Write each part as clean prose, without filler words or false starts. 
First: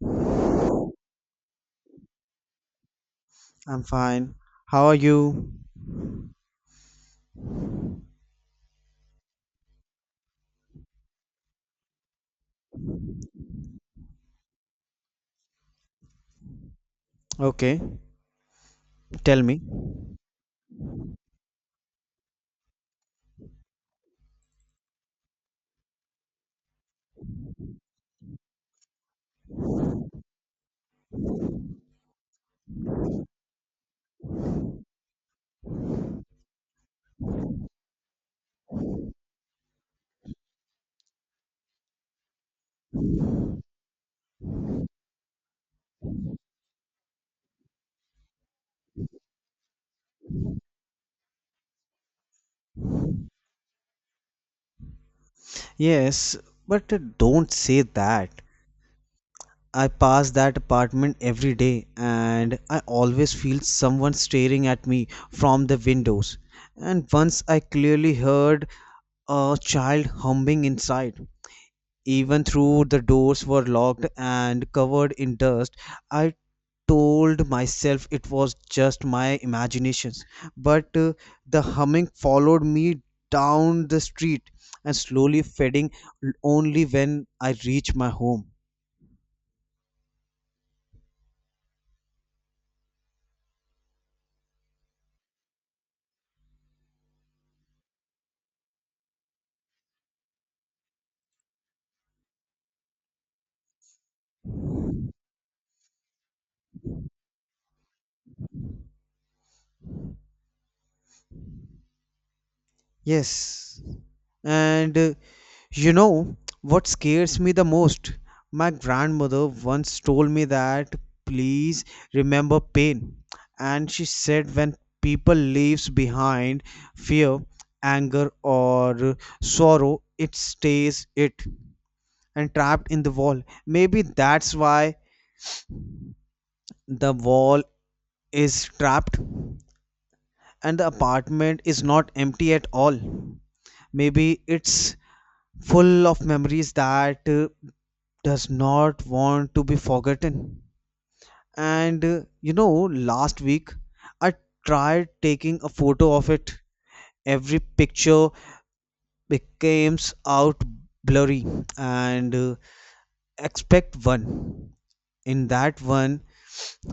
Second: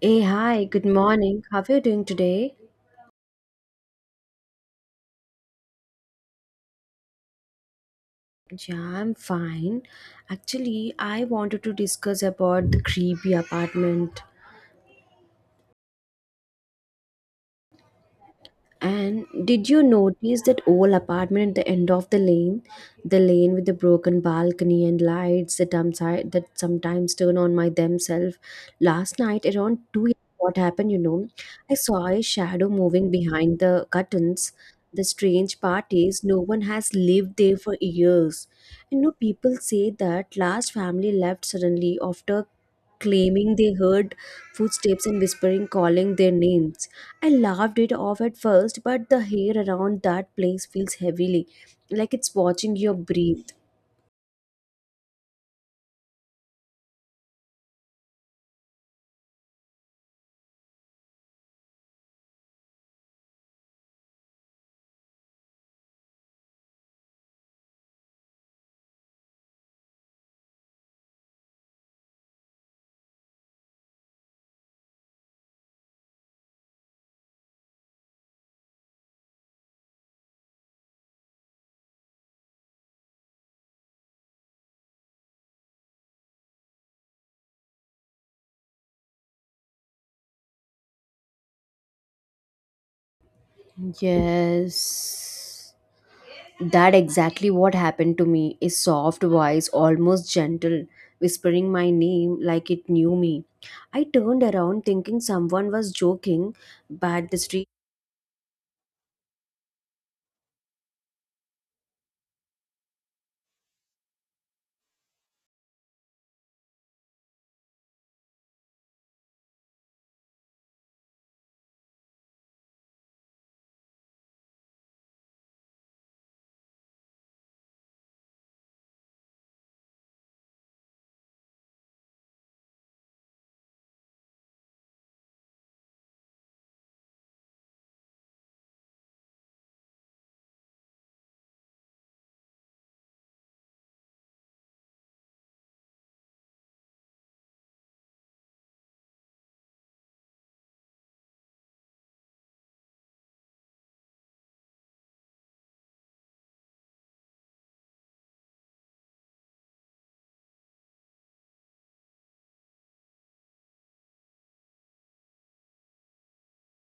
Hey, hi, good morning. How are you doing today? I'm fine. How are you? Yeah, I'm fine. Actually, I wanted to discuss about the creepy apartment. Okay, And tell me. did you notice that old apartment at the end of the lane? The lane with the broken balcony and lights that, that sometimes turn on my themselves. Last night around 2 what happened. I saw a shadow moving behind the curtains. The strange part is no one has lived there for years. You know, people say that last family left suddenly after claiming they heard footsteps and whispering calling their names. I laughed it off at first, but the hair around that place feels heavily, like it's watching you breathe. Yes, but don't say that. I pass that apartment every day, and I always feel someone staring at me from the windows. And once I clearly heard a child humming inside. Even though the doors were locked and covered in dust, I told myself it was just my imaginations, but the humming followed me down the street and slowly fading only when I reached my home. Yes. That exactly what happened to me. A soft voice, almost gentle, whispering my name like it knew me. I turned around thinking someone was joking, but the street Yes, and you know what scares me the most, my grandmother once told me that, please, remember pain. And she said, when people leaves behind fear, anger or sorrow, it stays it and trapped in the wall. Maybe that's why the wall is trapped and the apartment is not empty at all. Maybe it's full of memories that does not want to be forgotten. And last week I tried taking a photo of it. Every picture becomes out blurry, and expect one. In that one,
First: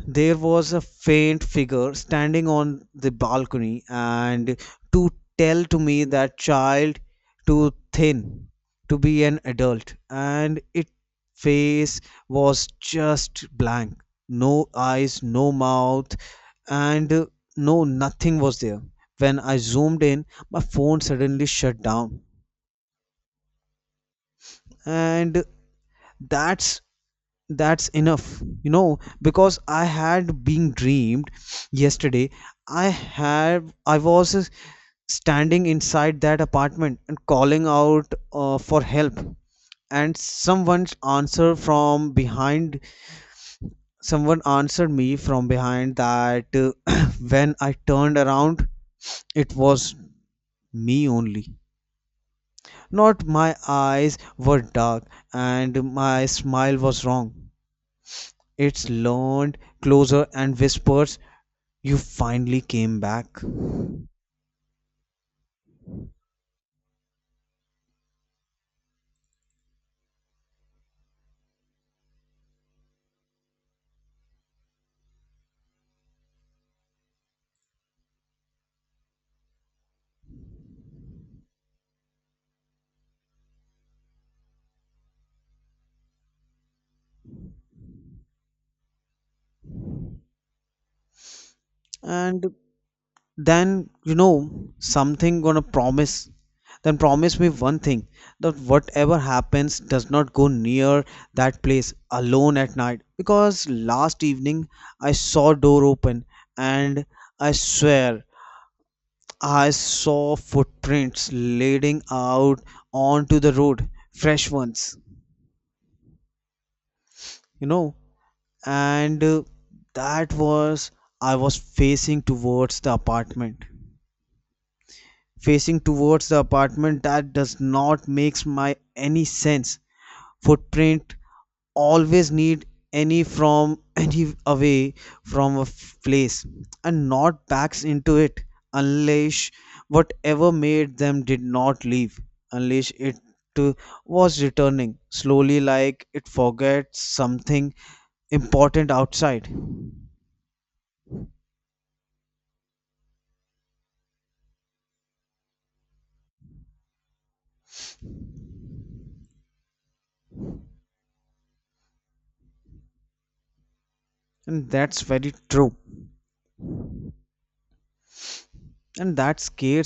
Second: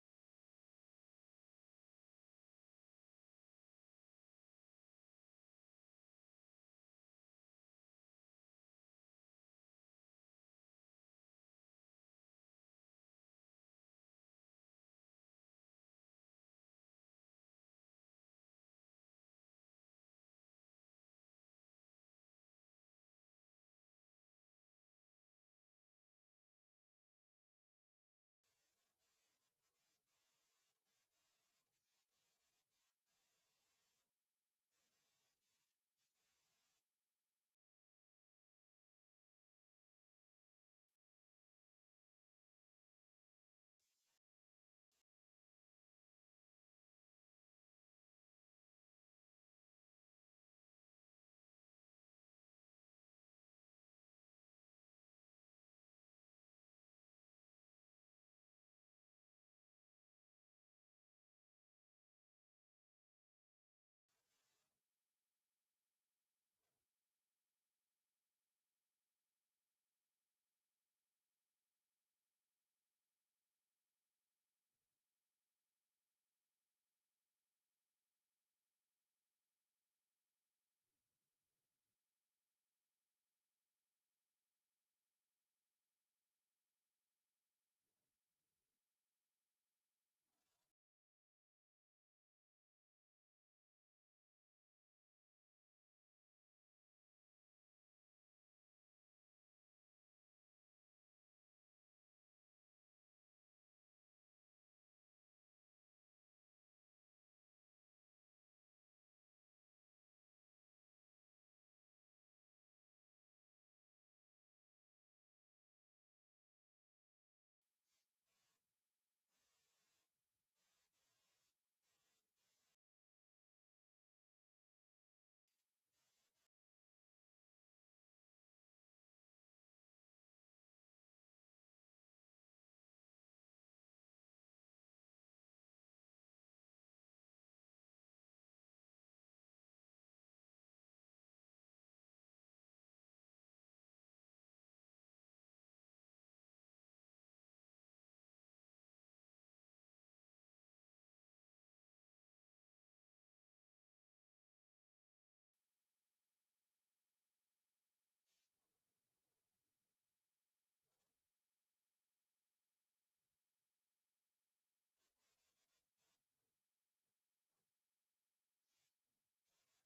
there was a faint figure standing on the balcony, and to tell to me that child too thin to be an adult, and its face was just blank, no eyes, no mouth, and no nothing was there. When I zoomed in, my phone suddenly shut down, and that's that's enough because I had been dreamed yesterday. I was standing inside that apartment and calling out for help, and someone's answer from behind. Someone answered me from behind that. When I turned around, it was me only, not my eyes were dark and my smile was wrong. Its leaned closer and whispered, you finally came back. And then you know something gonna promise, then promise me one thing, that whatever happens, does not go near that place alone at night. Because last evening I saw door open, and I swear I saw footprints leading out onto the road, fresh ones, you know and that was, I was facing towards the apartment facing towards the apartment that does not makes my any sense. Footprint always need any from any away from a place, and not backs into it, unless whatever made them did not leave, unless it uh, was returning slowly like it forgets something important outside. And that's very true. And that scares